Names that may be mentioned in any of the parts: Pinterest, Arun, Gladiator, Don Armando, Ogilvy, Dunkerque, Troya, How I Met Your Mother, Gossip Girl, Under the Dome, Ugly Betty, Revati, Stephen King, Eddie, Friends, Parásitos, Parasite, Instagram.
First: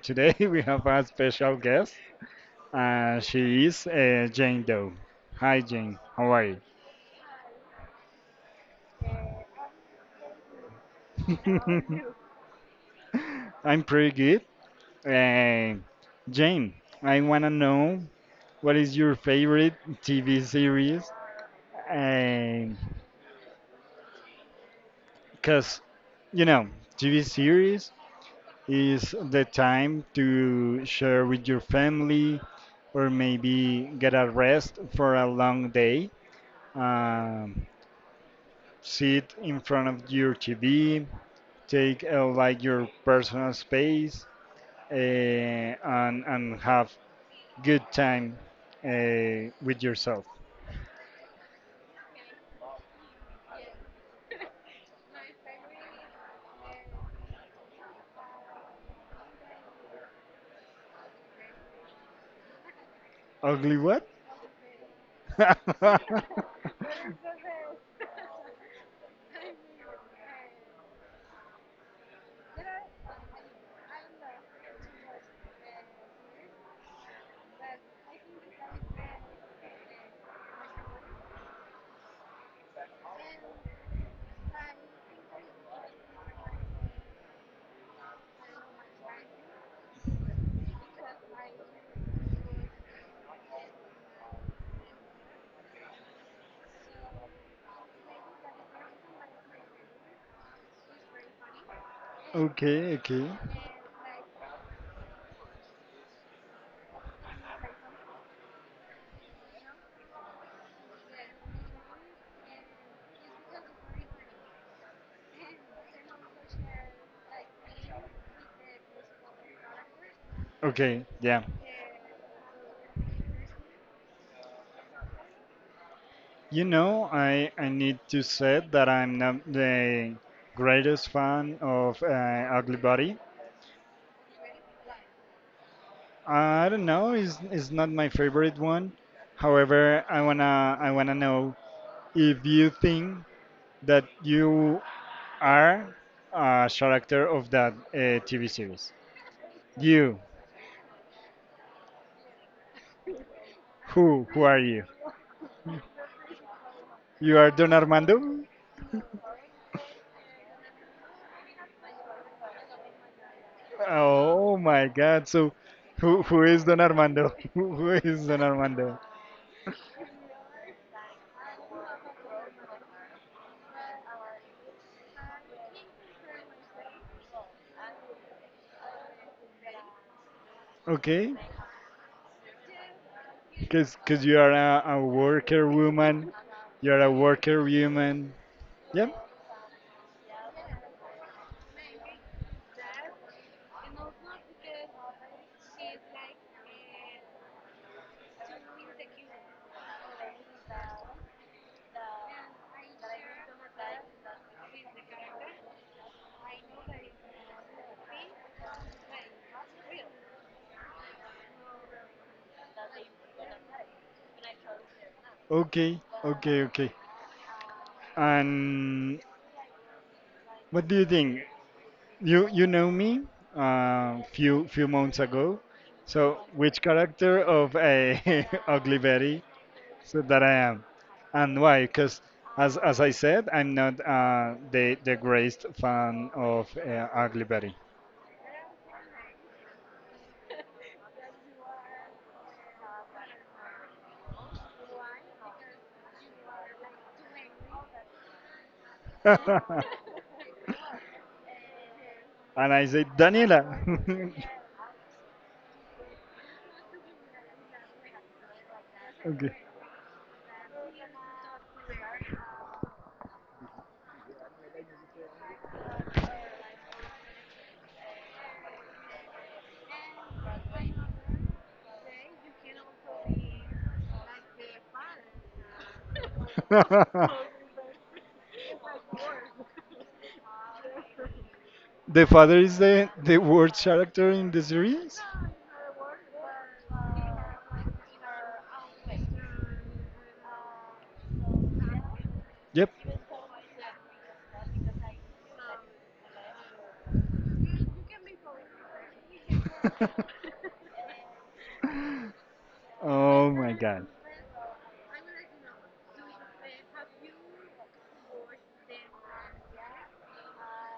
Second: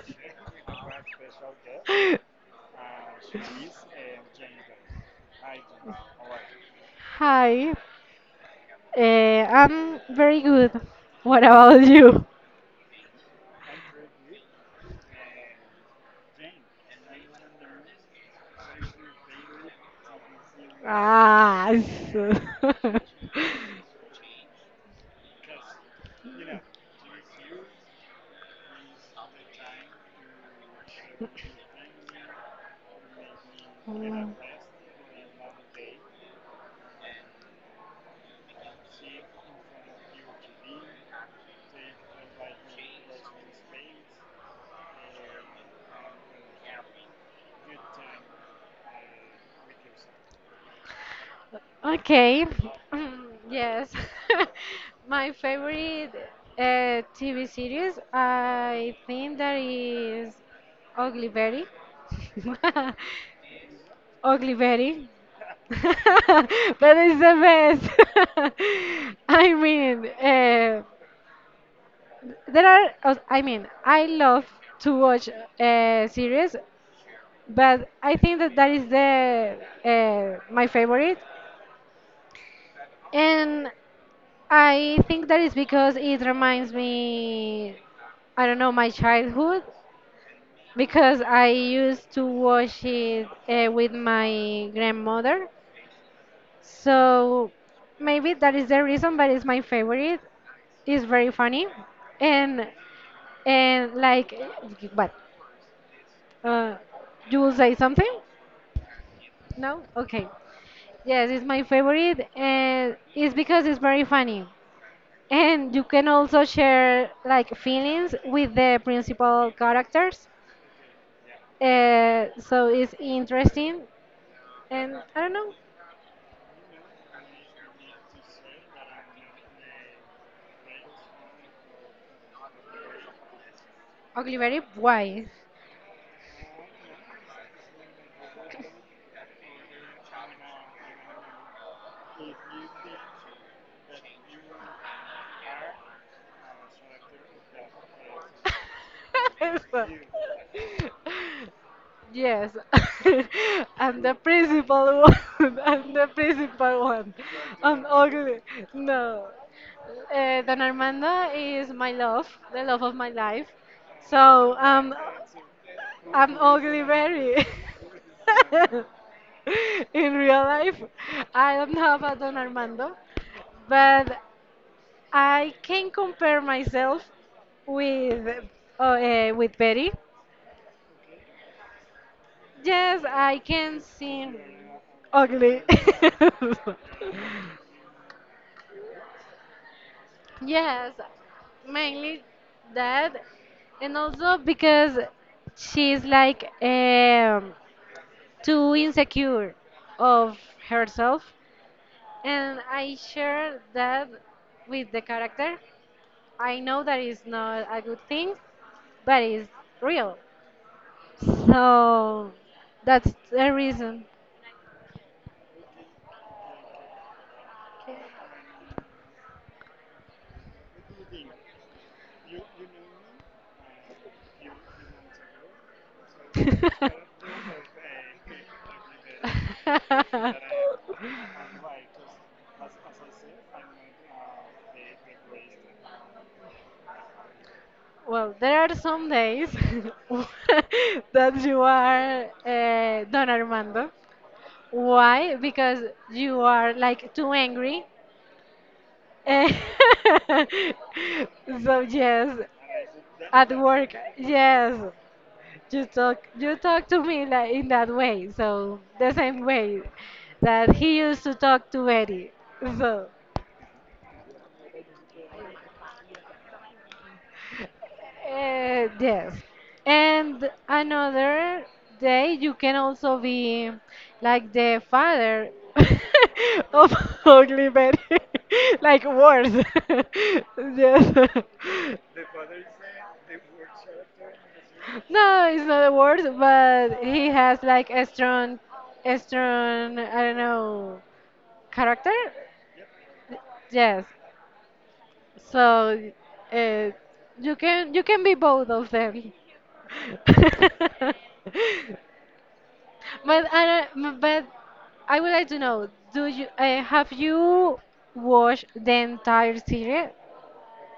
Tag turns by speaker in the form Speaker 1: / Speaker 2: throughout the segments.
Speaker 1: today we have a special guest. She is Jane Doe. Hi, Jane. How are you?
Speaker 2: hi, I'm very good. What about you?
Speaker 1: I'm pretty good. Uh, Jane, I want to know what is your favorite TV series?
Speaker 2: Ah, so-
Speaker 1: Because, you know, TV series is the time to share with your family or maybe get a rest for a long day. Um, Sit in front of your TV, take like your personal space, and have good time with yourself.
Speaker 2: Okay. Mm, yes. My favorite TV series, I think that is Ugly Betty.
Speaker 1: Ugly what?
Speaker 2: Ugly Betty. But it's the best. I mean, there are, I mean, I love to watch series, but I think that that is the my favorite. And I think that is because it reminds me, I don't know, my childhood, because I used to watch it with my grandmother. So maybe that is the reason, but it's my favorite. It's very funny. And
Speaker 1: Okay, okay.
Speaker 2: and like what? Uh, you will say something? No? Okay. Yes, it's my favorite and it's because it's very funny. And you can also share like feelings with the principal characters.
Speaker 1: Okay, yeah.
Speaker 2: So it's interesting. And I don't know,
Speaker 1: I need to say that I'm not the greatest fan of Ugly Body.
Speaker 2: Ogilvy, why?
Speaker 1: I don't know, it's not my favorite one. However, I wanna know if you think that you are a character of that TV series.
Speaker 2: Eso.
Speaker 1: You,
Speaker 2: Yes, I'm the
Speaker 1: who are you?
Speaker 2: principal one. I'm the principal one.
Speaker 1: You are Don
Speaker 2: I'm
Speaker 1: Armando?
Speaker 2: ugly. No. Don Armando is my love, the love of my life.
Speaker 1: Oh
Speaker 2: So
Speaker 1: my
Speaker 2: um,
Speaker 1: God! So, who
Speaker 2: I'm
Speaker 1: who is Don
Speaker 2: ugly
Speaker 1: Armando?
Speaker 2: Berry.
Speaker 1: Who is Don Armando?
Speaker 2: In real life, I don't have a Don Armando, but I can compare myself with with Betty.
Speaker 1: Okay.
Speaker 2: Yes, I can
Speaker 1: Cause
Speaker 2: seem
Speaker 1: you are a
Speaker 2: ugly.
Speaker 1: worker woman. You are a worker woman. Yep.
Speaker 2: Yes, mainly that, and also because she's like too insecure of herself and I share that with the character. I know that is not a good thing, but it's real. So that's the reason.
Speaker 1: Okay. Okay. Okay. And what do you think? You know me few few months ago. So which character of a ugly Betty so that I am, and why? Because as I said, I'm not the greatest fan of ugly Betty.
Speaker 2: Well, there are some days that you are Don Armando. Why? Because you are like too angry. Eh, so yes,
Speaker 1: And I say,
Speaker 2: at
Speaker 1: Daniela.
Speaker 2: work, yes, you talk to me like in that way. So the same
Speaker 1: Okay.
Speaker 2: way that he used to talk to Eddie. So. Yes. And another day, you can also be like the father of Ugly Betty, like worse. Yes.
Speaker 1: The father is the worst character in the series?
Speaker 2: No, it's not a word, but he has like a strong, I don't know, character.
Speaker 1: Yep.
Speaker 2: Yes, so uh, you can be both of them. But
Speaker 1: Oh
Speaker 2: I
Speaker 1: my god.
Speaker 2: don't- but I would like to know, do you have you watched the entire series?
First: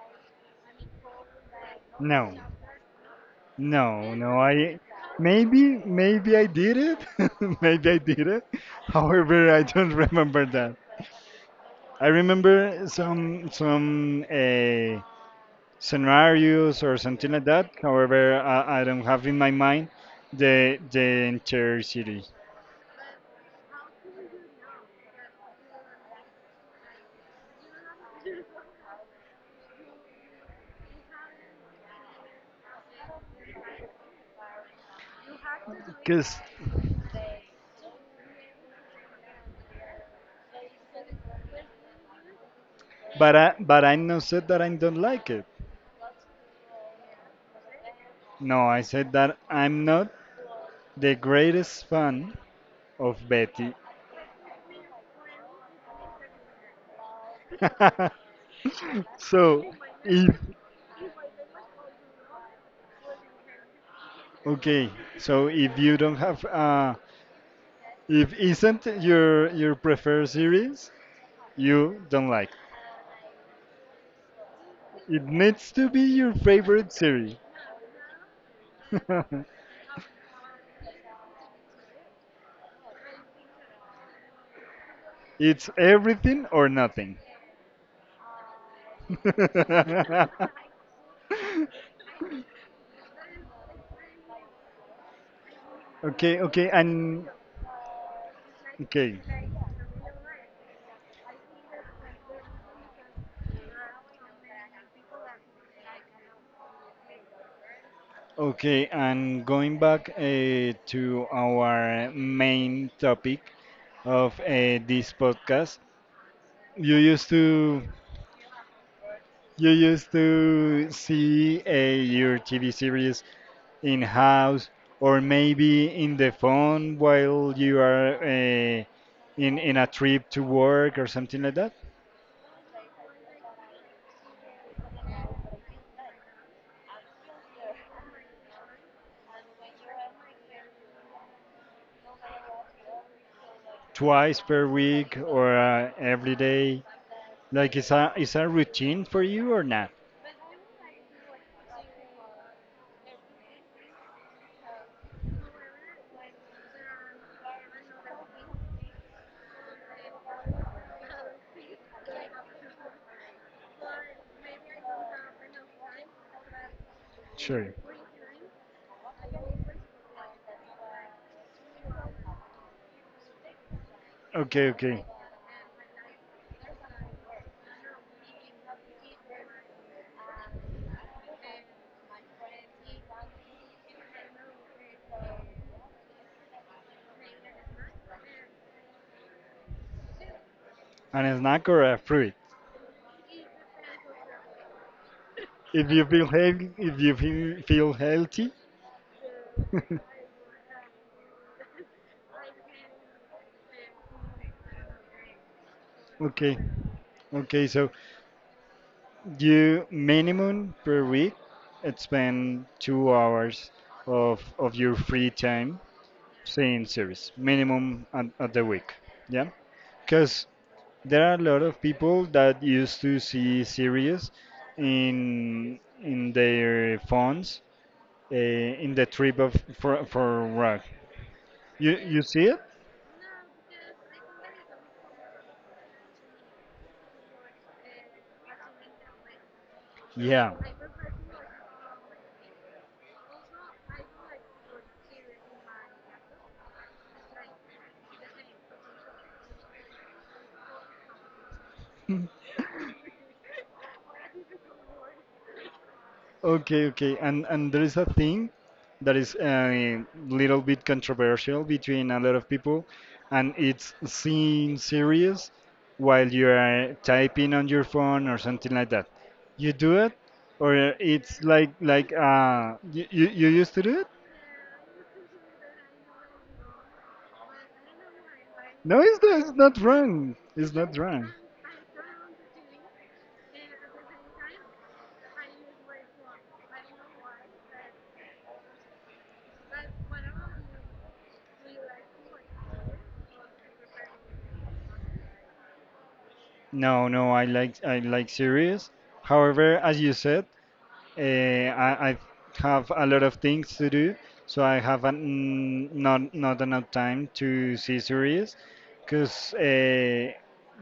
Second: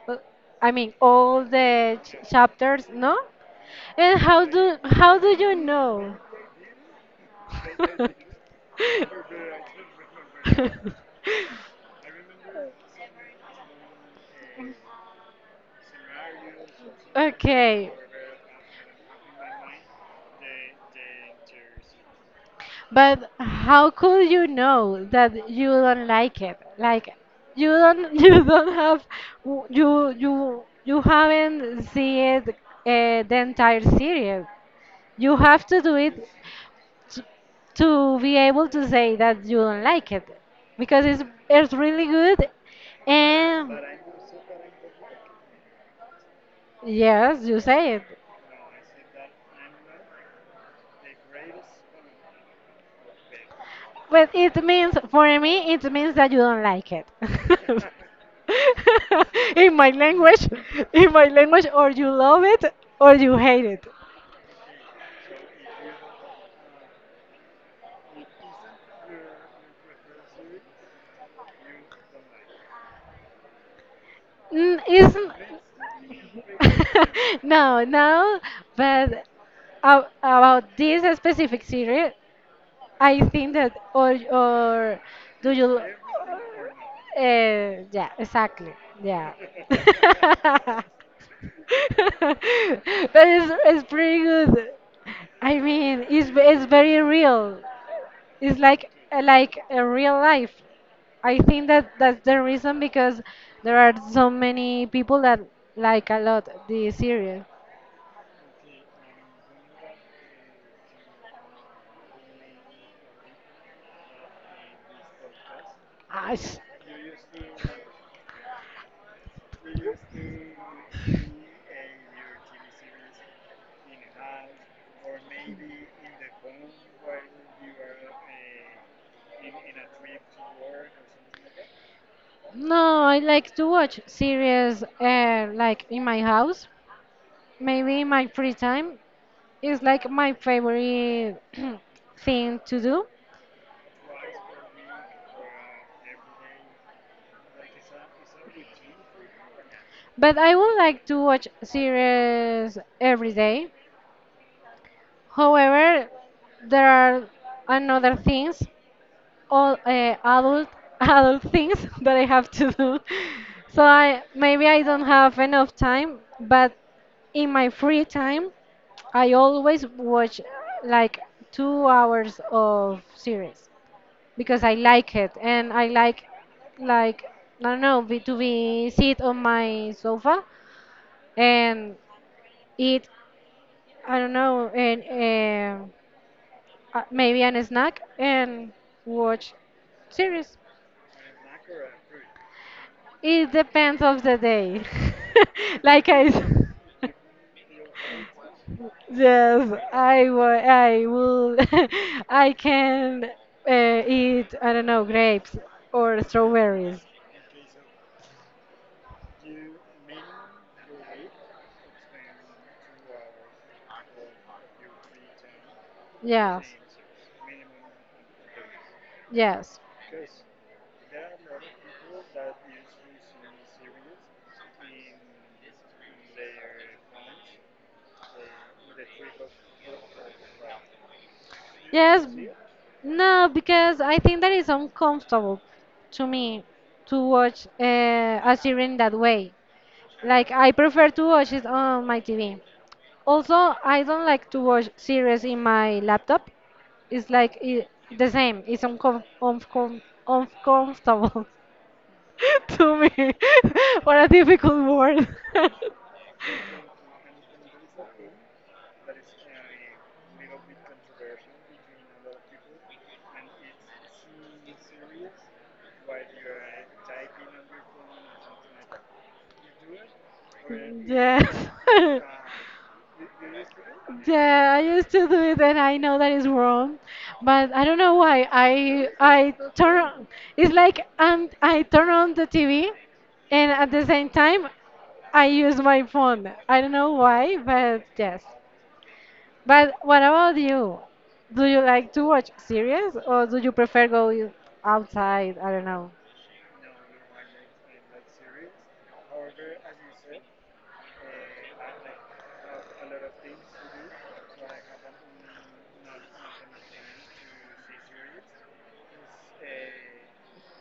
Speaker 2: Uh, I mean, all the ch
Speaker 1: No.
Speaker 2: chapters, no?
Speaker 1: No,
Speaker 2: And
Speaker 1: no,
Speaker 2: how do
Speaker 1: I
Speaker 2: how do you
Speaker 1: maybe
Speaker 2: know?
Speaker 1: maybe I did it. Maybe I did it. However, I don't remember that. I remember some scenarios or something like that.
Speaker 2: Okay.
Speaker 1: However, I don't have in my mind the entire city.
Speaker 2: But how could you know that you don't like it? Like you don't you don't have you haven't seen it, the entire series. You have to do it
Speaker 1: Cause,
Speaker 2: to, to be able to say that you don't like it because it's really good.
Speaker 1: but I
Speaker 2: And
Speaker 1: but I not said that I don't like it.
Speaker 2: yes, you say it.
Speaker 1: No, I said that I'm not the greatest fan of Betty.
Speaker 2: Well, it means, for me, it means that you don't like it.
Speaker 1: so
Speaker 2: In my
Speaker 1: if
Speaker 2: language, in my language, or you love it or you hate it.
Speaker 1: okay, so if you don't have if isn't your preferred series, you don't like.
Speaker 2: Mm.
Speaker 1: It
Speaker 2: Isn't
Speaker 1: needs to be your favorite series.
Speaker 2: No, no, but about this specific series, I think that, or do
Speaker 1: It's
Speaker 2: you?
Speaker 1: everything or nothing.
Speaker 2: Yeah, exactly. Yeah. But it's pretty good. I mean, it's
Speaker 1: Okay,
Speaker 2: it's
Speaker 1: okay,
Speaker 2: very
Speaker 1: and
Speaker 2: real. It's like
Speaker 1: okay.
Speaker 2: like a real life. I think that that's the reason because there are so many people that like a lot the series.
Speaker 1: Okay, and going back to our main topic of this podcast,
Speaker 2: Ah,
Speaker 1: you used to you used to see your TV series in house or maybe in the phone while you are in a trip to work or something like that
Speaker 2: No, I like to watch series like in my house, maybe in my free time. It's like my favorite thing to do.
Speaker 1: twice per week or every day like is a routine for you or not
Speaker 2: But I would like to watch series every day. However, there are another things all adult adult things that I have to do. So I maybe I don't have enough time, but in my
Speaker 1: sure
Speaker 2: free time, I always watch like 2 hours of series because
Speaker 1: okay
Speaker 2: I
Speaker 1: okay
Speaker 2: like it and I like I don't know to be sit on my sofa and eat I don't know and maybe an snack and watch series.
Speaker 1: an snack or a fruit.
Speaker 2: It depends of the day.
Speaker 1: If you
Speaker 2: Like
Speaker 1: feel
Speaker 2: I s-
Speaker 1: healthy, if you feel, feel healthy,
Speaker 2: yes, I will I can eat I don't know grapes or
Speaker 1: okay,
Speaker 2: strawberries.
Speaker 1: okay. So you minimum per week, it's spend 2 hours of your free time
Speaker 2: Yeah.
Speaker 1: seeing series minimum at the week. Yeah,
Speaker 2: Yes.
Speaker 1: because there are a lot of people that used to see series in their phones in the trip of for work. You
Speaker 2: Yes.
Speaker 1: see it?
Speaker 2: No, because I think that is uncomfortable to me to watch a series in that way. Like
Speaker 1: Yeah.
Speaker 2: I prefer to watch it on my TV. Also, I don't like to watch series in my laptop. It's like I the same. It's uncomfortable to me. What a difficult word.
Speaker 1: Okay, okay. And there is a thing that is a little bit controversial between a lot of people, and it's seeing series while you are typing on your phone or something like that. You do it, or it's
Speaker 2: Yes.
Speaker 1: like like uh you used to do it?
Speaker 2: Yeah, I used to do it, and I know that is wrong, but I don't know why.
Speaker 1: It's not wrong. It's
Speaker 2: It's
Speaker 1: not
Speaker 2: like
Speaker 1: wrong.
Speaker 2: I turn on the TV, and at the same time, I use my phone. I don't know why, but yes. But what about you? Do you like to watch series, or do you prefer go outside? I don't know.
Speaker 1: No, no, I like series. However, as you said, I have a lot of things to do, so I have an, not enough time to see series, because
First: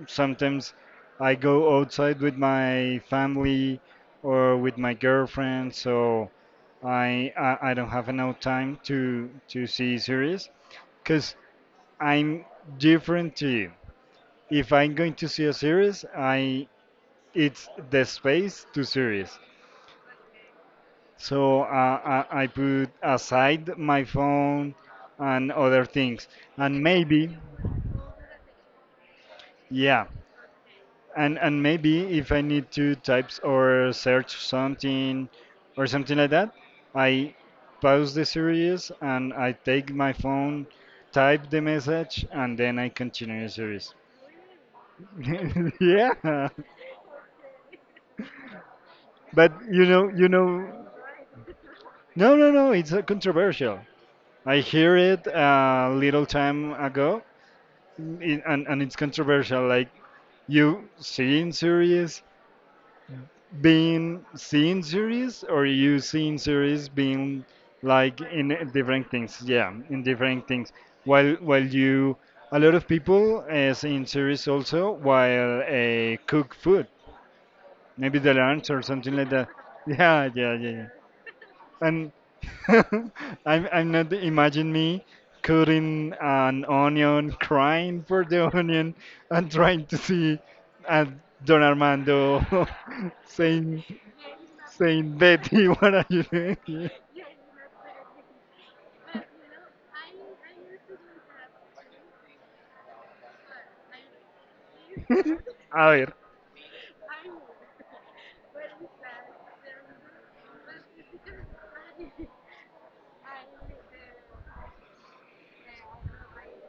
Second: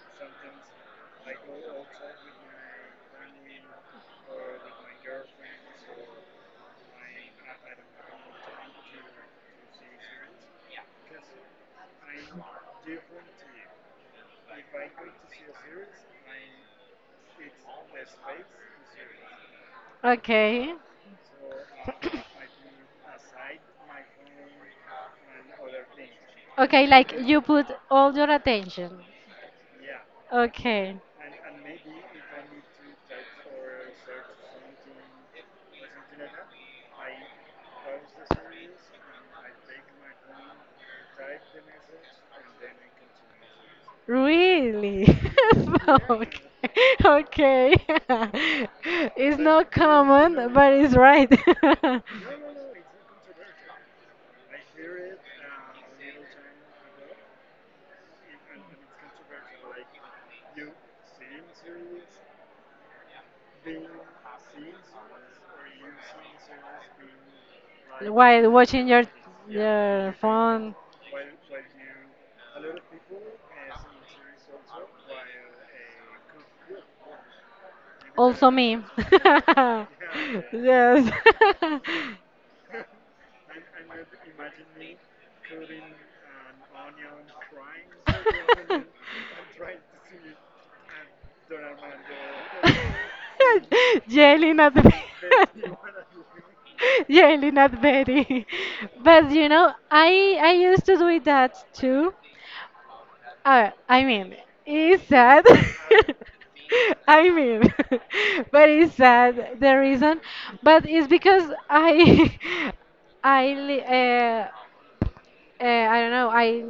Speaker 1: sometimes I go outside with my family or with my girlfriend, so I don't have enough time to see series, because I'm different to you. If I'm going to see a series, I it's the space to series.
Speaker 2: Okay.
Speaker 1: So I put aside my phone and other things. And
Speaker 2: Okay, like
Speaker 1: maybe,
Speaker 2: you put all your attention.
Speaker 1: yeah,
Speaker 2: Okay,
Speaker 1: and maybe if I need to type or search something or something like that, I pause the series and I take my phone, type the message, and then I continue the series.
Speaker 2: really? Okay,
Speaker 1: Yeah,
Speaker 2: okay. It's
Speaker 1: but
Speaker 2: not common, but it's right.
Speaker 1: no, no, no, it's controversial. I hear it a little time ago. And it's controversial. Like you seeing series being seeing series, or you seeing series being like
Speaker 2: While
Speaker 1: in a
Speaker 2: watching your
Speaker 1: different things. Yeah, in
Speaker 2: your
Speaker 1: different things.
Speaker 2: phone,
Speaker 1: While you a lot of people seeing series also while cook food. Maybe they
Speaker 2: also
Speaker 1: learn
Speaker 2: me.
Speaker 1: or something like that. Yeah, yeah, yeah, yeah.
Speaker 2: Yes.
Speaker 1: And I'm not imagine me cutting an onion, crying for the onion, and trying to see uh, Don Armando saying
Speaker 2: Jelly not the
Speaker 1: saying Betty, what are you doing? Here?
Speaker 2: yelling at Betty. But I used to do that too. I mean, it's sad.
Speaker 1: A ver,
Speaker 2: I mean, but it's sad the reason, but it's because I I li- uh, I don't know. I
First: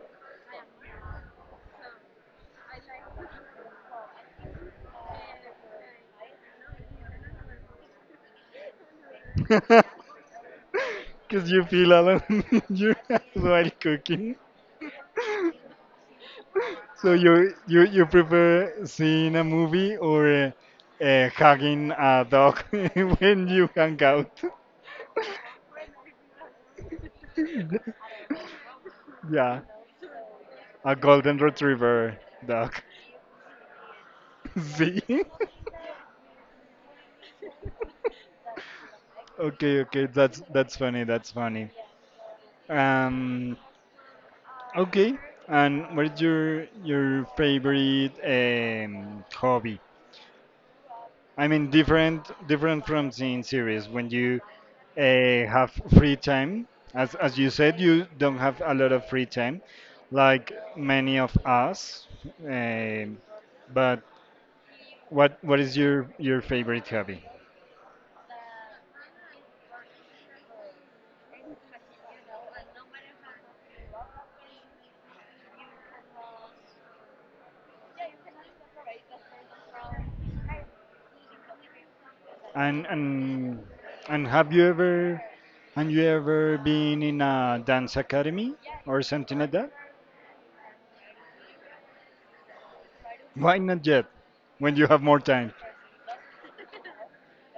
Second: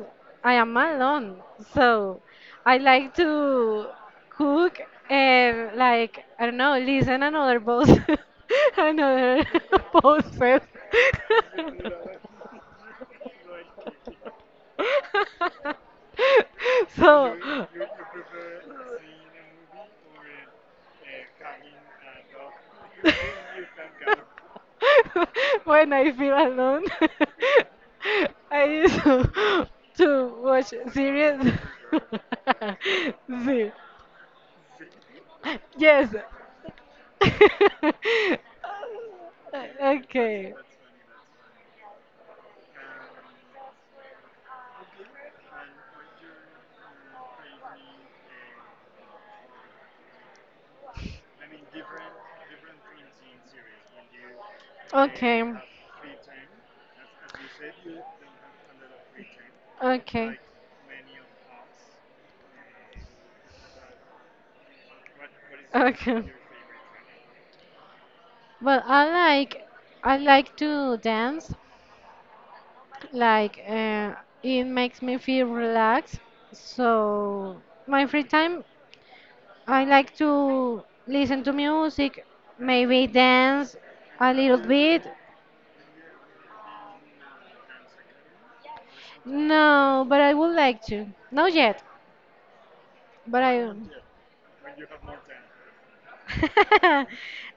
Speaker 2: I am alone, so I like to cook and like I don't know, listen another post, another
Speaker 1: because
Speaker 2: post first.
Speaker 1: you feel alone you while cooking. So
Speaker 2: So.
Speaker 1: you prefer seeing a movie or hugging a dog when you hang out?
Speaker 2: When I feel alone, I used
Speaker 1: Yeah.
Speaker 2: to watch
Speaker 1: A golden
Speaker 2: series.
Speaker 1: retriever dog.
Speaker 2: See.
Speaker 1: See?
Speaker 2: Yes.
Speaker 1: Okay, okay, that's
Speaker 2: Okay.
Speaker 1: funny. That's funny. Um, okay. And what's your favorite hobby? I mean, different from seeing series. When you uh,
Speaker 2: Okay.
Speaker 1: have free time, as you said, you don't have a lot of free time,
Speaker 2: Okay.
Speaker 1: like many of us. Um, but what is your
Speaker 2: Okay.
Speaker 1: favorite hobby?
Speaker 2: Well, I like to dance. Like, it makes me feel relaxed. So, my free time, I like to listen to music,
Speaker 1: And
Speaker 2: maybe dance a
Speaker 1: have
Speaker 2: little
Speaker 1: you
Speaker 2: bit.
Speaker 1: ever been in a dance academy or something like that?
Speaker 2: No, but I would like to. Not yet, but
Speaker 1: Why
Speaker 2: I.
Speaker 1: not yet? When you have more time.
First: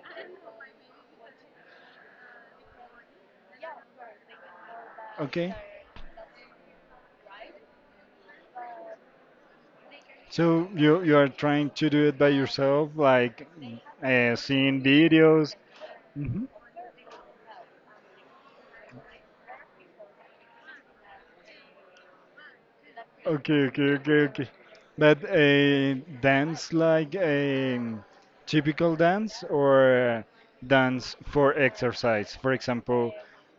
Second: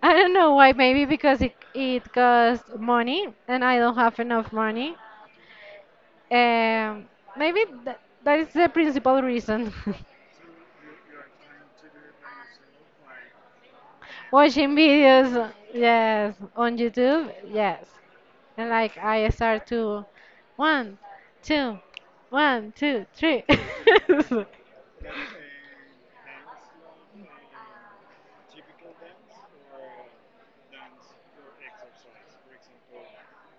Speaker 2: I don't know why. Maybe because it costs money, and I don't have enough money.
Speaker 1: Okay.
Speaker 2: Um, maybe th that is the principal reason.
Speaker 1: So you are trying to do it by yourself, like
Speaker 2: Watching
Speaker 1: seeing
Speaker 2: videos,
Speaker 1: videos.
Speaker 2: yes,
Speaker 1: Hmm.
Speaker 2: on YouTube, yes. And like I start to one, two, one, two, three.
Speaker 1: Okay, okay, okay, okay. But a dance like a typical dance or dance for exercise? For example,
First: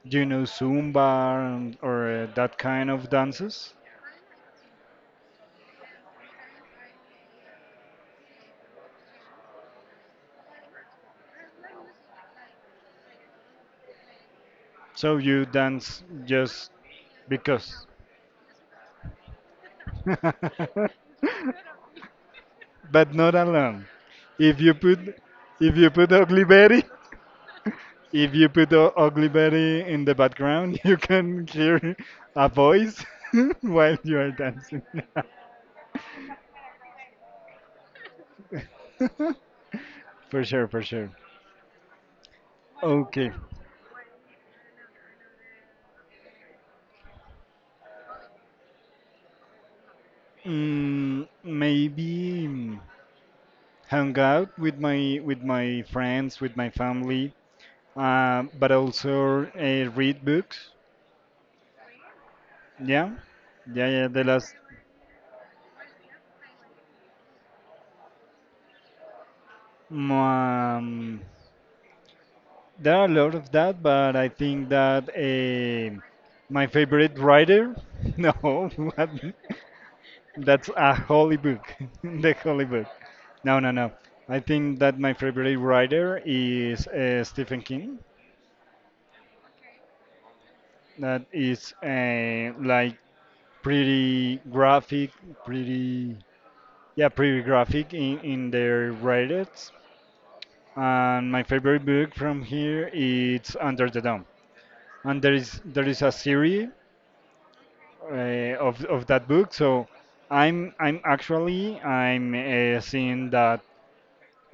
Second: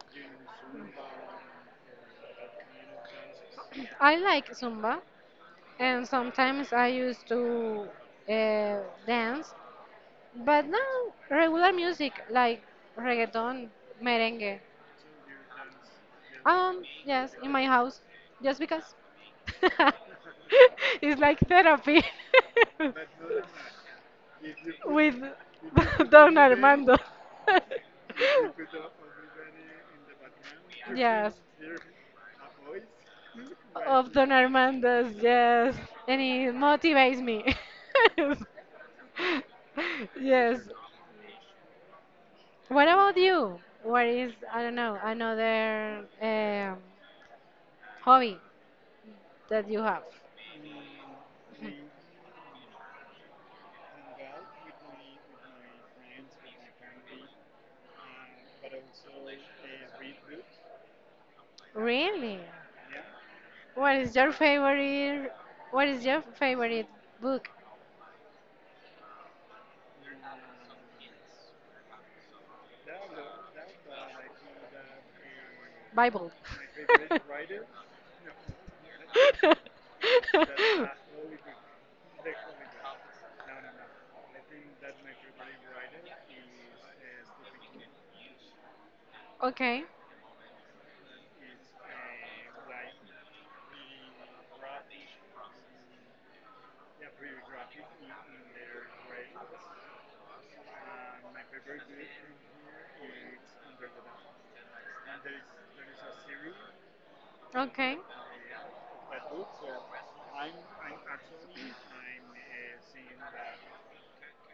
Speaker 1: do you know Zumba and- or that kind of dances?
Speaker 2: I like Zumba, and sometimes I used to uh, dance, but now regular music like reggaeton, merengue.
Speaker 1: So you dance just
Speaker 2: Yes, in my
Speaker 1: because.
Speaker 2: house, just because. It's like therapy.
Speaker 1: But not alone. If you put
Speaker 2: with
Speaker 1: if you put
Speaker 2: Don
Speaker 1: ugly Betty.
Speaker 2: Armando.
Speaker 1: If you put the ugly Betty in the background, you
Speaker 2: Yes,
Speaker 1: can hear a voice while
Speaker 2: of
Speaker 1: you are
Speaker 2: Don
Speaker 1: dancing.
Speaker 2: Armando's, yes, and it motivates me.
Speaker 1: For
Speaker 2: Yes.
Speaker 1: sure, for sure.
Speaker 2: What about
Speaker 1: Okay.
Speaker 2: you? What is I don't know another hobby that you have?
Speaker 1: Mm, maybe mm, Hang out with my friends, with my family, but also read books.
Speaker 2: Really?
Speaker 1: Yeah, yeah,
Speaker 2: What
Speaker 1: yeah.
Speaker 2: is
Speaker 1: The
Speaker 2: your
Speaker 1: last
Speaker 2: favorite? What is your favorite book?
Speaker 1: mm, um, there are a lot of that, but I think that
Speaker 2: Bible.
Speaker 1: my favorite writer. No, what?
Speaker 2: okay,
Speaker 1: That's a holy book. The holy book. No, no, no. I think that my favorite writer is Stephen King.
Speaker 2: okay.
Speaker 1: That is like pretty graphic, pretty, yeah, pretty graphic in their writings. And my favorite book from here is Under the Dome. And there is a series
Speaker 2: Okay,
Speaker 1: uh, of that book. So I'm actually I'm seeing that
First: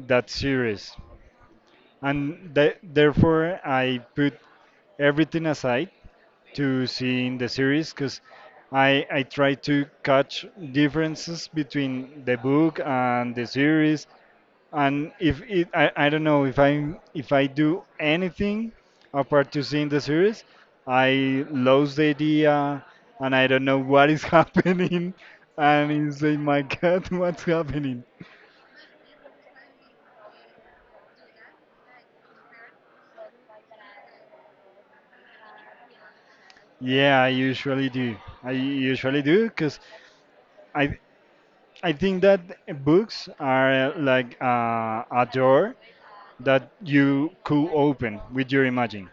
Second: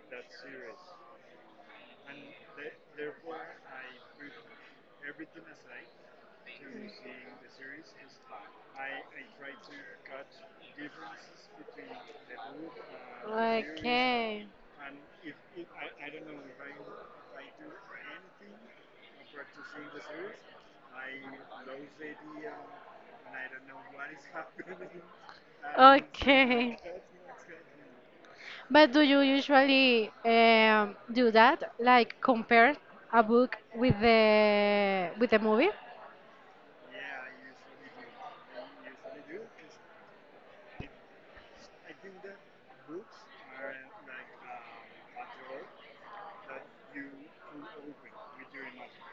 Speaker 1: that series. Therefore I put everything aside to seeing the series because I try to catch differences between the book and the series, and if it I don't know if I do anything apart to seeing the series, I lose the idea and I don't know what is happening, and it's like my
Speaker 2: okay.
Speaker 1: God, what's happening?
Speaker 2: But do you usually do that, like compare a book with the movie?
Speaker 1: Yeah, I usually do. I usually do because I I think that books are like a door that you could open with your imagine,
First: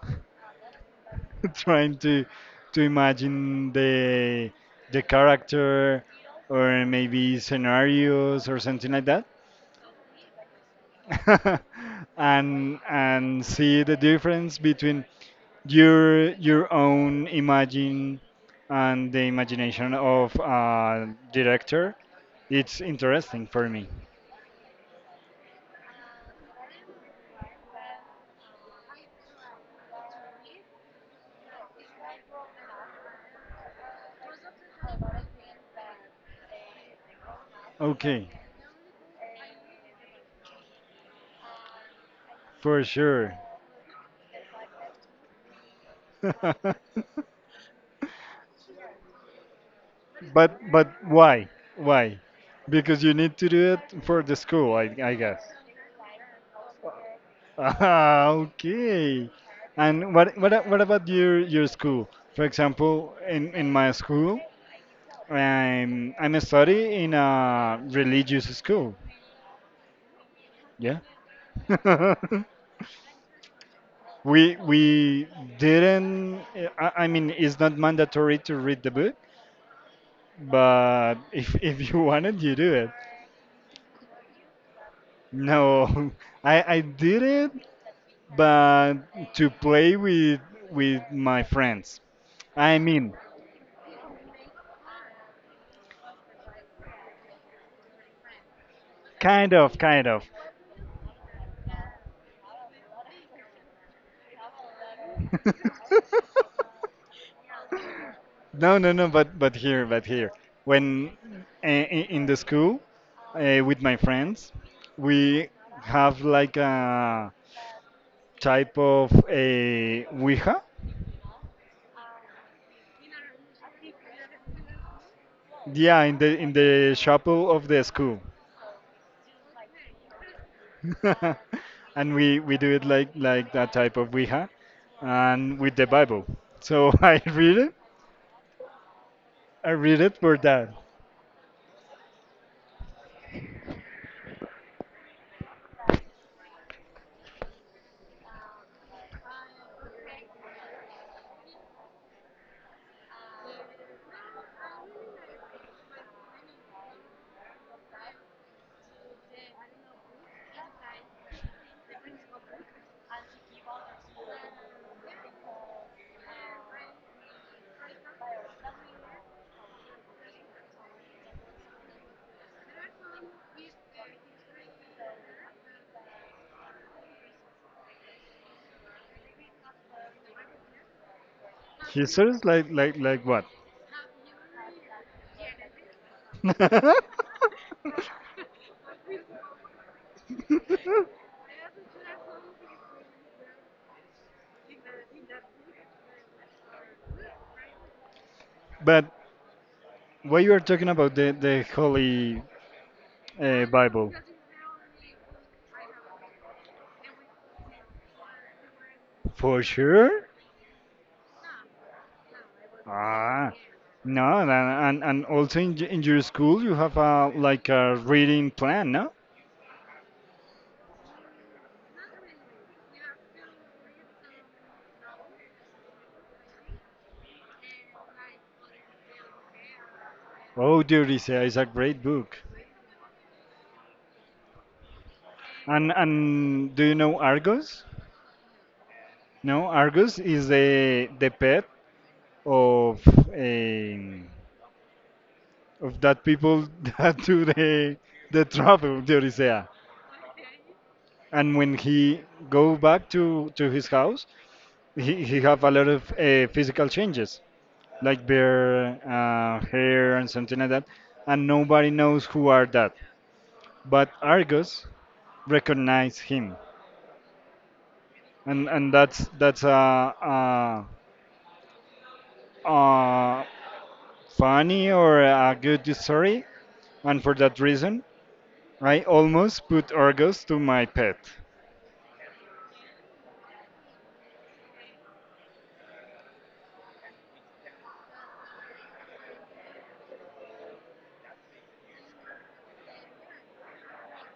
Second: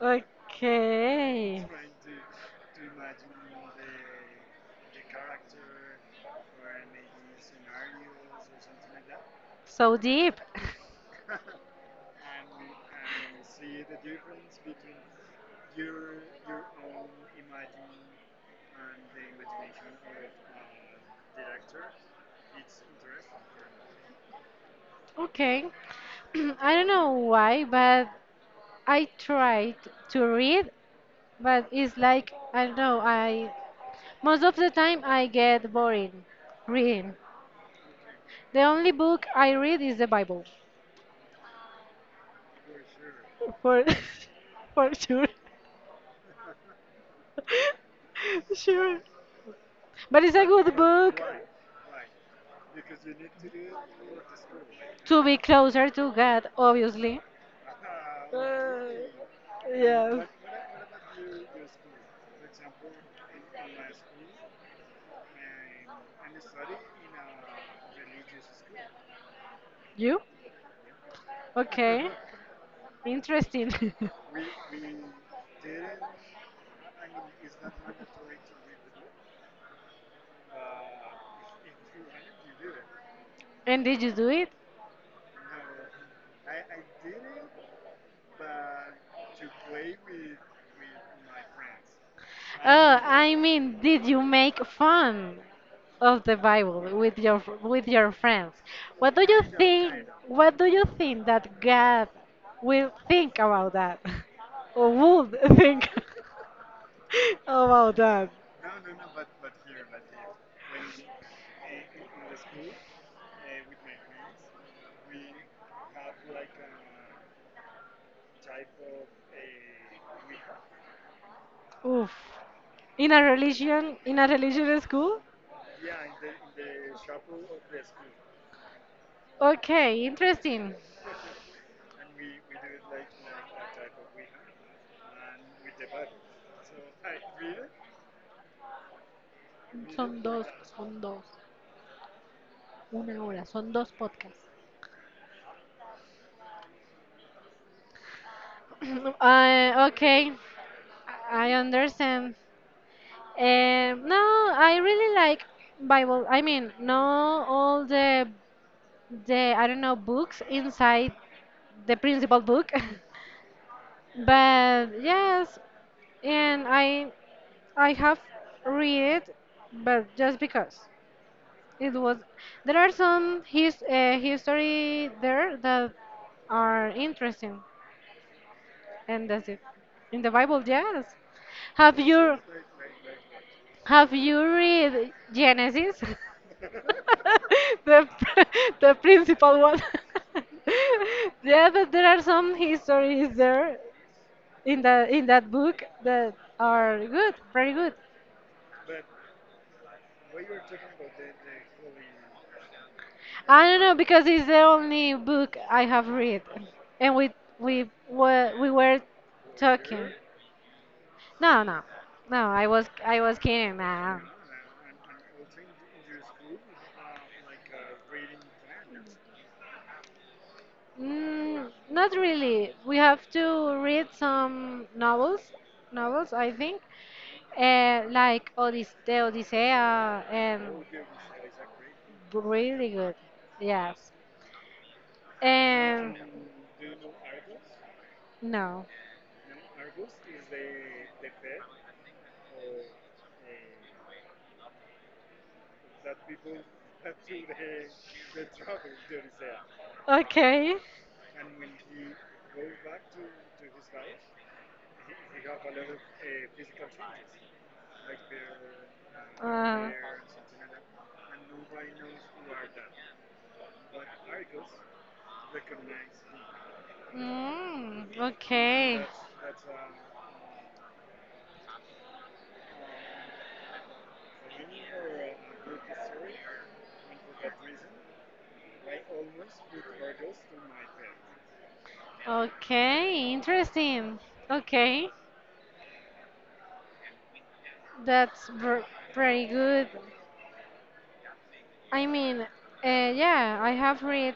Speaker 2: Okay.
Speaker 1: trying to imagine the character or maybe scenarios or something like that,
Speaker 2: So deep.
Speaker 1: and see the difference between your own imagine and the imagination of a director. It's interesting for me.
Speaker 2: Okay. I don't know why, but I tried to read, but it's like, I don't know, I most of the time I get boring reading.
Speaker 1: Okay.
Speaker 2: The only book I read is the Bible.
Speaker 1: For sure.
Speaker 2: For for sure. Sure. But it's a good
Speaker 1: But
Speaker 2: book
Speaker 1: why? Why? Because you need to do it for the school, I
Speaker 2: to be
Speaker 1: guess.
Speaker 2: closer to God, obviously.
Speaker 1: Ah,
Speaker 2: Uh,
Speaker 1: okay. And
Speaker 2: yes.
Speaker 1: what about your school? For example, in my school, I'm a study in a religious school.
Speaker 2: You?
Speaker 1: Yeah.
Speaker 2: Okay. Interesting.
Speaker 1: We didn't. I mean, it's not mandatory to read the book, but if you wanted, you do it.
Speaker 2: And did you do it?
Speaker 1: No, I did it, but to play with my friends. I
Speaker 2: Oh,
Speaker 1: mean,
Speaker 2: I mean, did you make fun of the Bible with your friends? What do you
Speaker 1: kind of,
Speaker 2: think?
Speaker 1: kind of.
Speaker 2: What do you think that God will think about that, or would think? about that.
Speaker 1: No, no, no, but but here. When in, the school with my friends, we have like a type of a Ouija.
Speaker 2: Oof. In a religious school?
Speaker 1: Yeah, in the chapel of the school.
Speaker 2: Okay, interesting.
Speaker 1: And we do it like that type of Ouija, and with the Bible. So I read it. I read it
Speaker 2: Son
Speaker 1: for
Speaker 2: dos,
Speaker 1: that.
Speaker 2: son dos. Una hora, son dos podcasts. Okay, I understand. No, I really like Bible. I mean, no, all the I don't know books inside the principal book. But yes, and I have read, but just because it was there are some history there that are interesting, and that's it. In the Bible, yes. Have
Speaker 1: He
Speaker 2: you
Speaker 1: says like what?
Speaker 2: have you read Genesis? the pr- the principal one. yeah, but there are some histories there in the in that book that are good, very good.
Speaker 1: But what you are talking about the Holy
Speaker 2: I don't know
Speaker 1: Bible
Speaker 2: because it's the only book I have read, and we were
Speaker 1: for
Speaker 2: talking.
Speaker 1: sure?
Speaker 2: No, no, no. I was
Speaker 1: Ah,
Speaker 2: kidding. Nah.
Speaker 1: no, and also in, in your school you have a like a reading plan, no?
Speaker 2: Not really. We have to read some novels, novels I think, like Odys the Odyssea
Speaker 1: Oh,
Speaker 2: and
Speaker 1: dear, is a, it's a great book.
Speaker 2: really good. Yes.
Speaker 1: And
Speaker 2: And
Speaker 1: do you know Argos?
Speaker 2: no.
Speaker 1: No, Argus is the pet of um, of that people that do the travel the Odyssey.
Speaker 2: Okay.
Speaker 1: And when he go back to his house, he have a lot of physical changes, like beard,
Speaker 2: Uh,
Speaker 1: hair, and something like that. And nobody knows who are that, but Argus recognize him, and
Speaker 2: okay.
Speaker 1: that's a funny or a good story and for that reason, I almost put Argos to my pet.
Speaker 2: Okay, interesting. Okay, that's pretty good. I mean, yeah, I have read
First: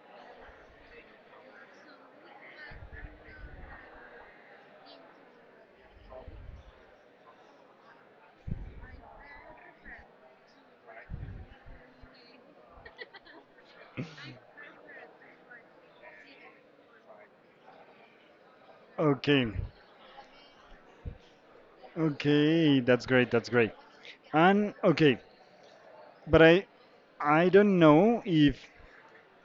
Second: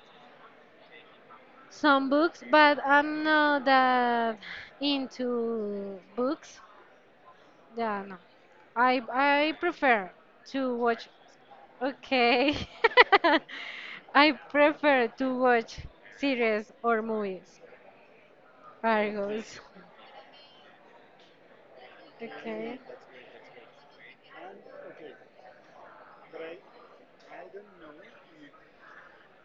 Speaker 2: some books, but I'm not that into books. Yeah, no. I prefer to watch. Okay, I prefer to watch series or movies.
Speaker 1: Okay,
Speaker 2: Argos.
Speaker 1: okay, that's great, that's great. And okay, but I don't know if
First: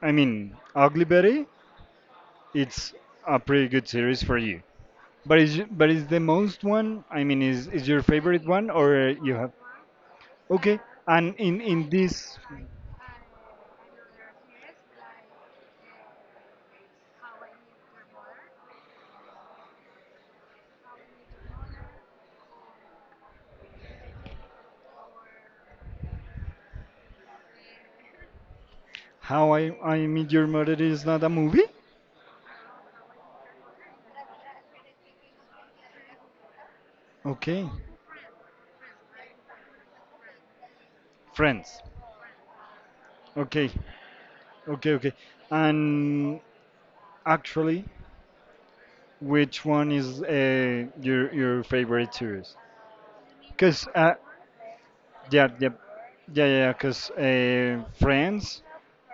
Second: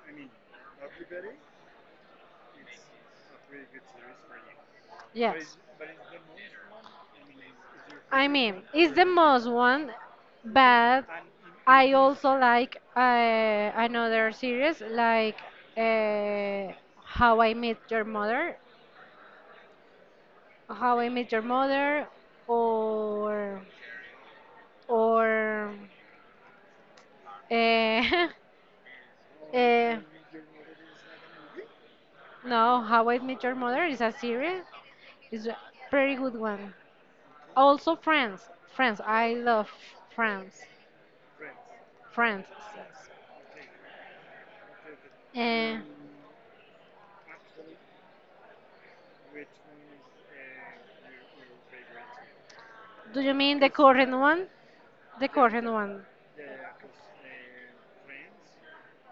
Speaker 1: I mean Ugly Betty. It's a pretty good series for you. But
Speaker 2: Yes.
Speaker 1: is the most one? I mean, is your
Speaker 2: I
Speaker 1: favorite
Speaker 2: mean,
Speaker 1: one
Speaker 2: it's the
Speaker 1: or you
Speaker 2: most
Speaker 1: have?
Speaker 2: one,
Speaker 1: Okay,
Speaker 2: but
Speaker 1: and in
Speaker 2: I also
Speaker 1: this,
Speaker 2: like another series like uh, How I Met Your Mother, How I Met Your Mother, or or uh,
Speaker 1: how I
Speaker 2: uh,
Speaker 1: Meet Your Mother is not a movie.
Speaker 2: no, How I Met Your Mother is a series, It's a pretty good one.
Speaker 1: Okay,
Speaker 2: Also Friends, I love Friends.
Speaker 1: Friends.
Speaker 2: France says.
Speaker 1: Okay, okay, okay.
Speaker 2: Eh,
Speaker 1: And actually which one is your favorite series
Speaker 2: do you mean the
Speaker 1: because
Speaker 2: current one? The
Speaker 1: yeah yeah
Speaker 2: current one.
Speaker 1: yeah because friends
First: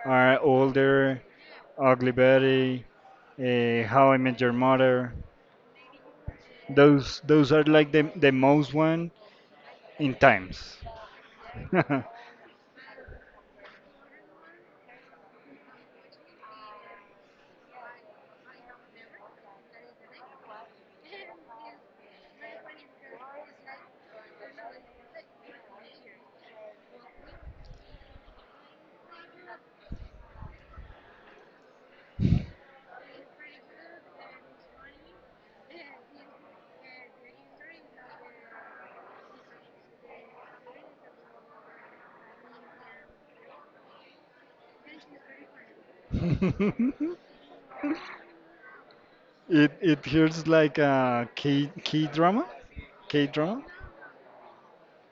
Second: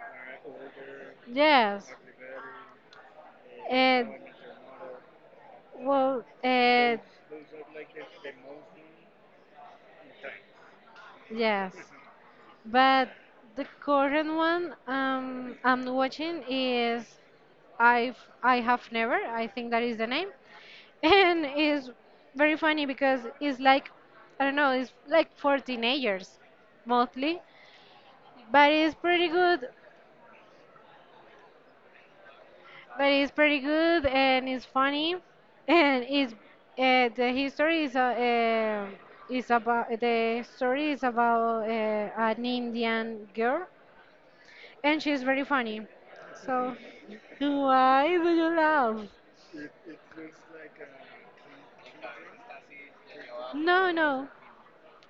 Speaker 1: are older
Speaker 2: Yes.
Speaker 1: ugly betty
Speaker 2: Eh,
Speaker 1: how I met your mother
Speaker 2: well,
Speaker 1: those are like the most one in times.
Speaker 2: yes. But the current one I'm watching is I have never. I think that is the name, and is very funny because it's like I don't know. It's like for teenagers mostly, but it's pretty good but it's pretty good and it's funny and it's uh, the history is uh, um the story is about an Indian girl and she's very funny. So why do you laugh?
Speaker 1: It feels like a key key drama, K drama,
Speaker 2: No, no.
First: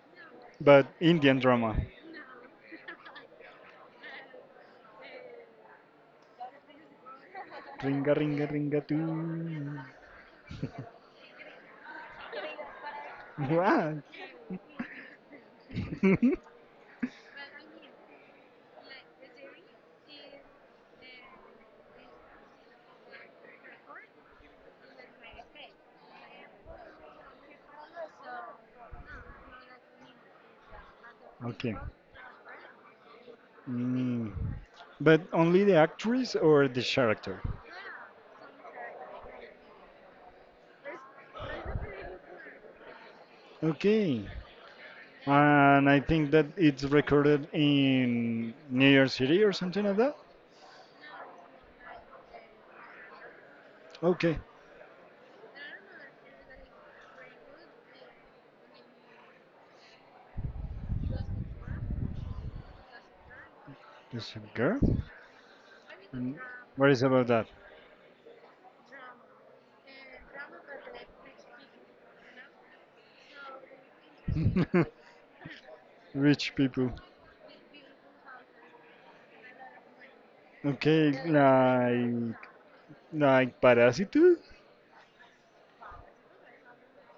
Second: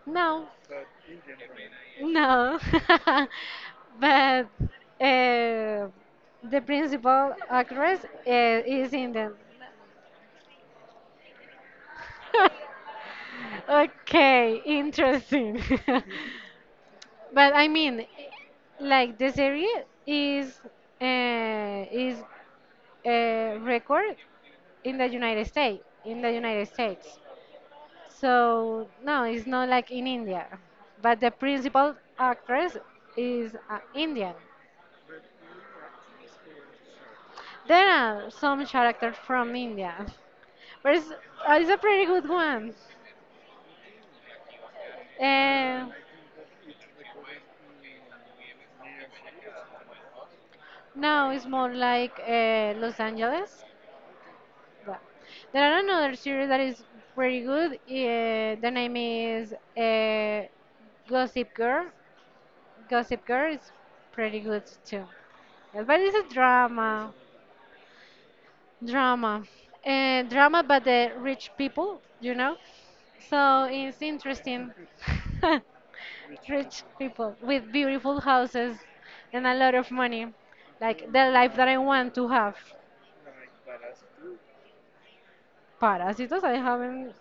Speaker 2: No.
Speaker 1: but Indian drama.
Speaker 2: No. But uh, the principal actress
Speaker 1: Ringa ringa
Speaker 2: uh,
Speaker 1: ringa
Speaker 2: is
Speaker 1: doo.
Speaker 2: Indian. Okay, interesting. But I mean, like the series is uh, is a record in the United States. So no, it's not like in India, but the
Speaker 1: Okay.
Speaker 2: principal actress is
Speaker 1: Mm.
Speaker 2: Indian.
Speaker 1: But only the actress or the character?
Speaker 2: There are some characters from India, but it's a pretty good one.
Speaker 1: Okay.
Speaker 2: Uh,
Speaker 1: And I think that it's recorded in New York City or something like that?
Speaker 2: no, it's more like Los Angeles.
Speaker 1: Okay.
Speaker 2: But there are another series that is pretty good. The name is Gossip Girl. Gossip Girl is
Speaker 1: There's
Speaker 2: pretty
Speaker 1: a
Speaker 2: good
Speaker 1: girl.
Speaker 2: too. Yes, but it's a
Speaker 1: And what is
Speaker 2: drama.
Speaker 1: about that?
Speaker 2: Drama. Drama but the rich people, you know? So it's interesting.
Speaker 1: Rich
Speaker 2: Rich
Speaker 1: people.
Speaker 2: people with beautiful houses and a lot of money. Like
Speaker 1: Okay,
Speaker 2: the life that I want to
Speaker 1: like
Speaker 2: have.
Speaker 1: Parasite,
Speaker 2: Parásitos, I haven't.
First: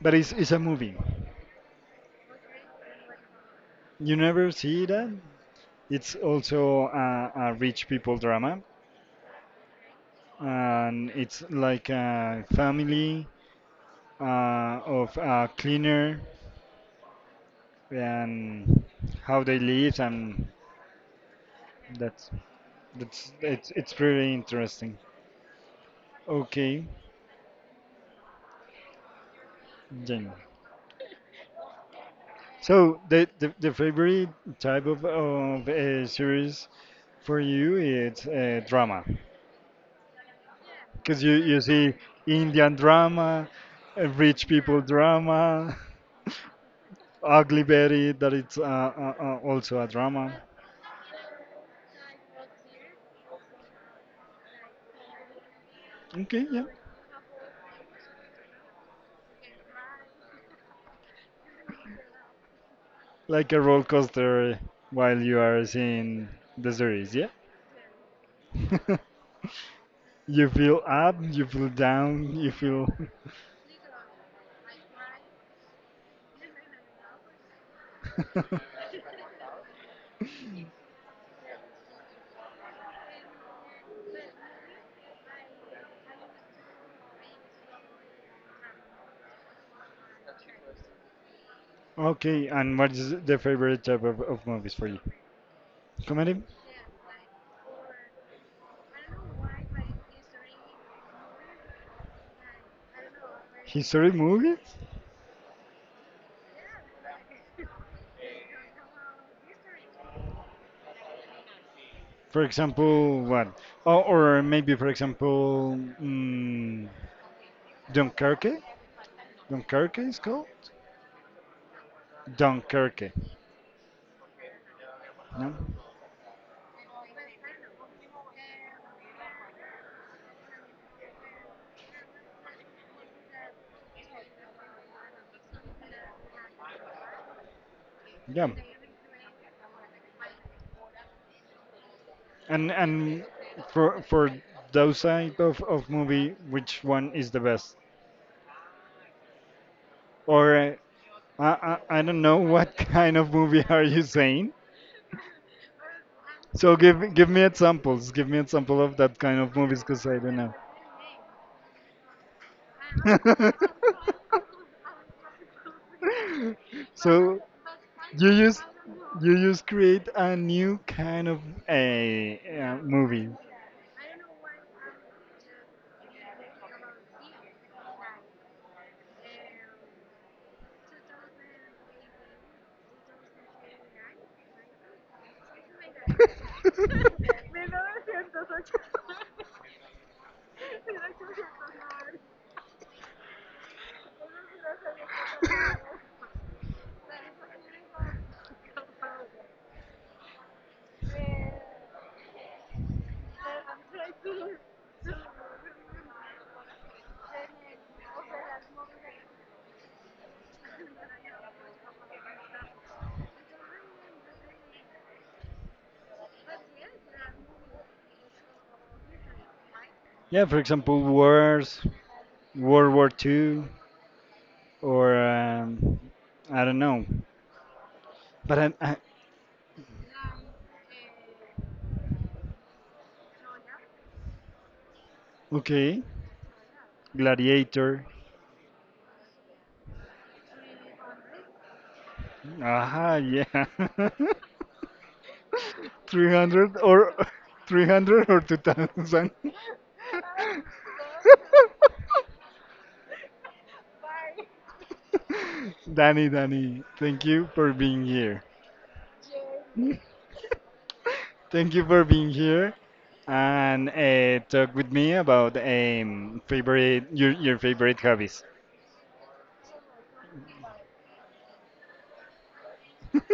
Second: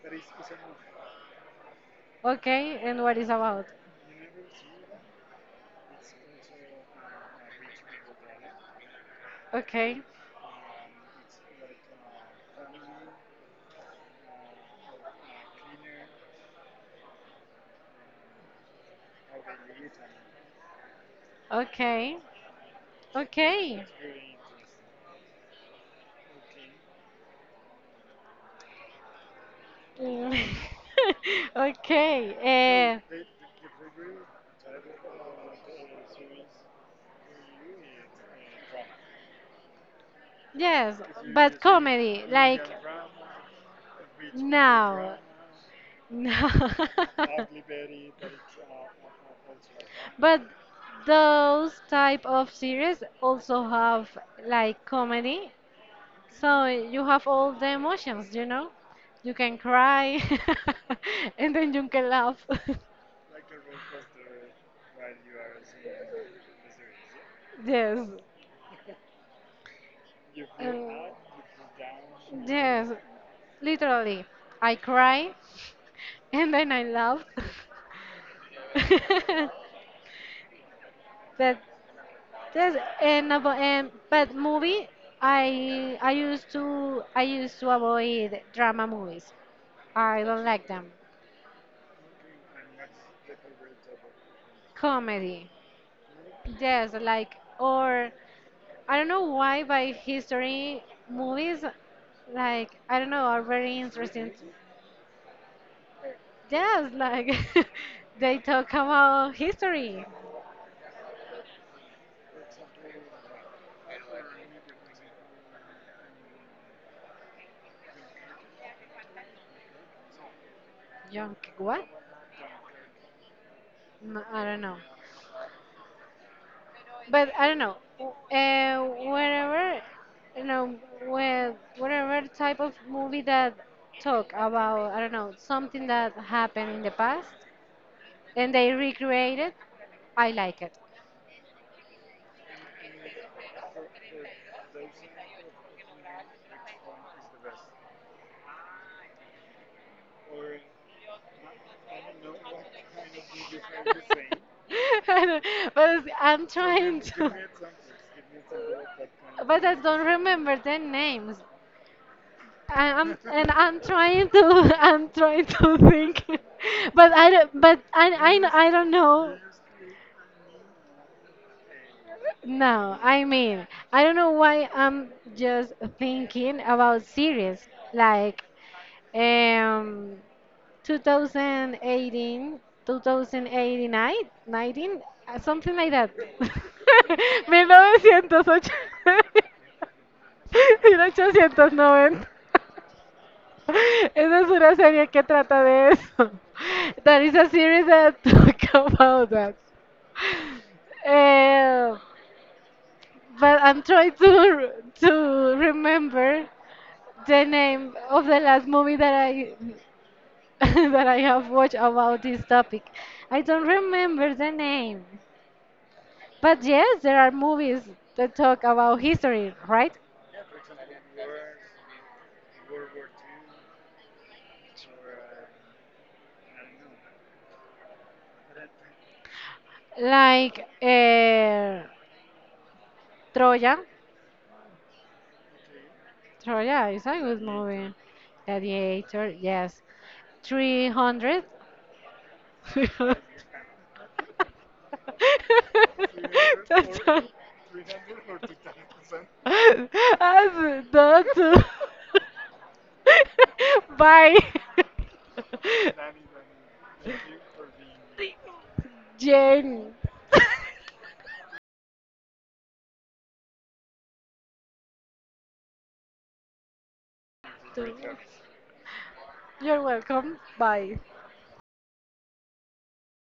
Speaker 1: but it's a movie.
Speaker 2: Okay, and what is about?
Speaker 1: You never see that. It's also a rich people drama,
Speaker 2: Okay,
Speaker 1: and it's like a family of a cleaner and how they live, and
Speaker 2: okay,
Speaker 1: that's that's
Speaker 2: okay.
Speaker 1: it's pretty interesting. Okay, Jenny.
Speaker 2: Mm.
Speaker 1: So
Speaker 2: Okay.
Speaker 1: the favorite type of series for you is
Speaker 2: Uh,
Speaker 1: drama
Speaker 2: Yes
Speaker 1: because you
Speaker 2: but
Speaker 1: see
Speaker 2: comedy, like
Speaker 1: Indian drama, rich people
Speaker 2: now.
Speaker 1: drama,
Speaker 2: No.
Speaker 1: Ugly Betty that it's also a drama.
Speaker 2: But those type of series also have like comedy,
Speaker 1: Okay, yeah,
Speaker 2: so you have all the emotions, you know? You can cry and then you can laugh.
Speaker 1: like a roller coaster while you are seeing the series. Yeah,
Speaker 2: Yes.
Speaker 1: you feel
Speaker 2: Um,
Speaker 1: up, you feel down, you feel.
Speaker 2: yes, literally. I cry and then I laugh. but there's and avo- and but movie I I used to avoid drama movies. I don't like them.
Speaker 1: Okay, and what is the favorite type of movies for you?
Speaker 2: Comedy,
Speaker 1: Comedy.
Speaker 2: yes, like or I don't know why by history movies like I don't know are very
Speaker 1: History
Speaker 2: interesting.
Speaker 1: movies?
Speaker 2: Yes, like they talk about history.
Speaker 1: For example, what? Oh, or maybe, for example, Dunkerque? Dunkerque is called?
Speaker 2: Young what?
Speaker 1: Dunkerque.
Speaker 2: No, I don't know.
Speaker 1: No?
Speaker 2: But I don't know. Whenever you know, with whatever type of movie that talk about, I don't know, something that happened in the past
Speaker 1: Yeah.
Speaker 2: and they recreate it, I like it.
Speaker 1: And for those type of movie, which one is the best? Or I don't know what kind of movie are you saying,
Speaker 2: I don't- but I'm
Speaker 1: so
Speaker 2: trying
Speaker 1: give
Speaker 2: to,
Speaker 1: me examples. Give me example of that kind of
Speaker 2: but I
Speaker 1: movies, cause
Speaker 2: don't
Speaker 1: I don't know.
Speaker 2: remember their names. I'm trying to I'm trying to think,
Speaker 1: So
Speaker 2: but I
Speaker 1: you use
Speaker 2: I I don't
Speaker 1: you
Speaker 2: know.
Speaker 1: just create a new kind of a,
Speaker 2: No, I
Speaker 1: movie.
Speaker 2: mean I don't know why I'm just thinking about series like um 2018, 19, something like that. 1980, 1890. Esa es una serie que trata de eso. That is a series that talk about that. Uh, but I'm trying to remember the name of the last movie that I that I have watched about this topic. I don't remember the name. But yes, there are movies that talk about history, right?
Speaker 1: Yeah, for example, wars, World War II, or I don't know. But
Speaker 2: Like Troya.
Speaker 1: okay,
Speaker 2: Troya is a good movie.
Speaker 1: Gladiator.
Speaker 2: Gladiator, yes. 300.
Speaker 1: Aha,
Speaker 2: That's
Speaker 1: yeah. 300 or
Speaker 2: all.
Speaker 1: 300 or 2000.
Speaker 2: As- That's all. Bye.
Speaker 1: Danny, Danny, thank you for being here.
Speaker 2: Jane.
Speaker 1: Thank you for being here and talk with me about favorite your favorite hobbies.
Speaker 2: You're welcome. Bye.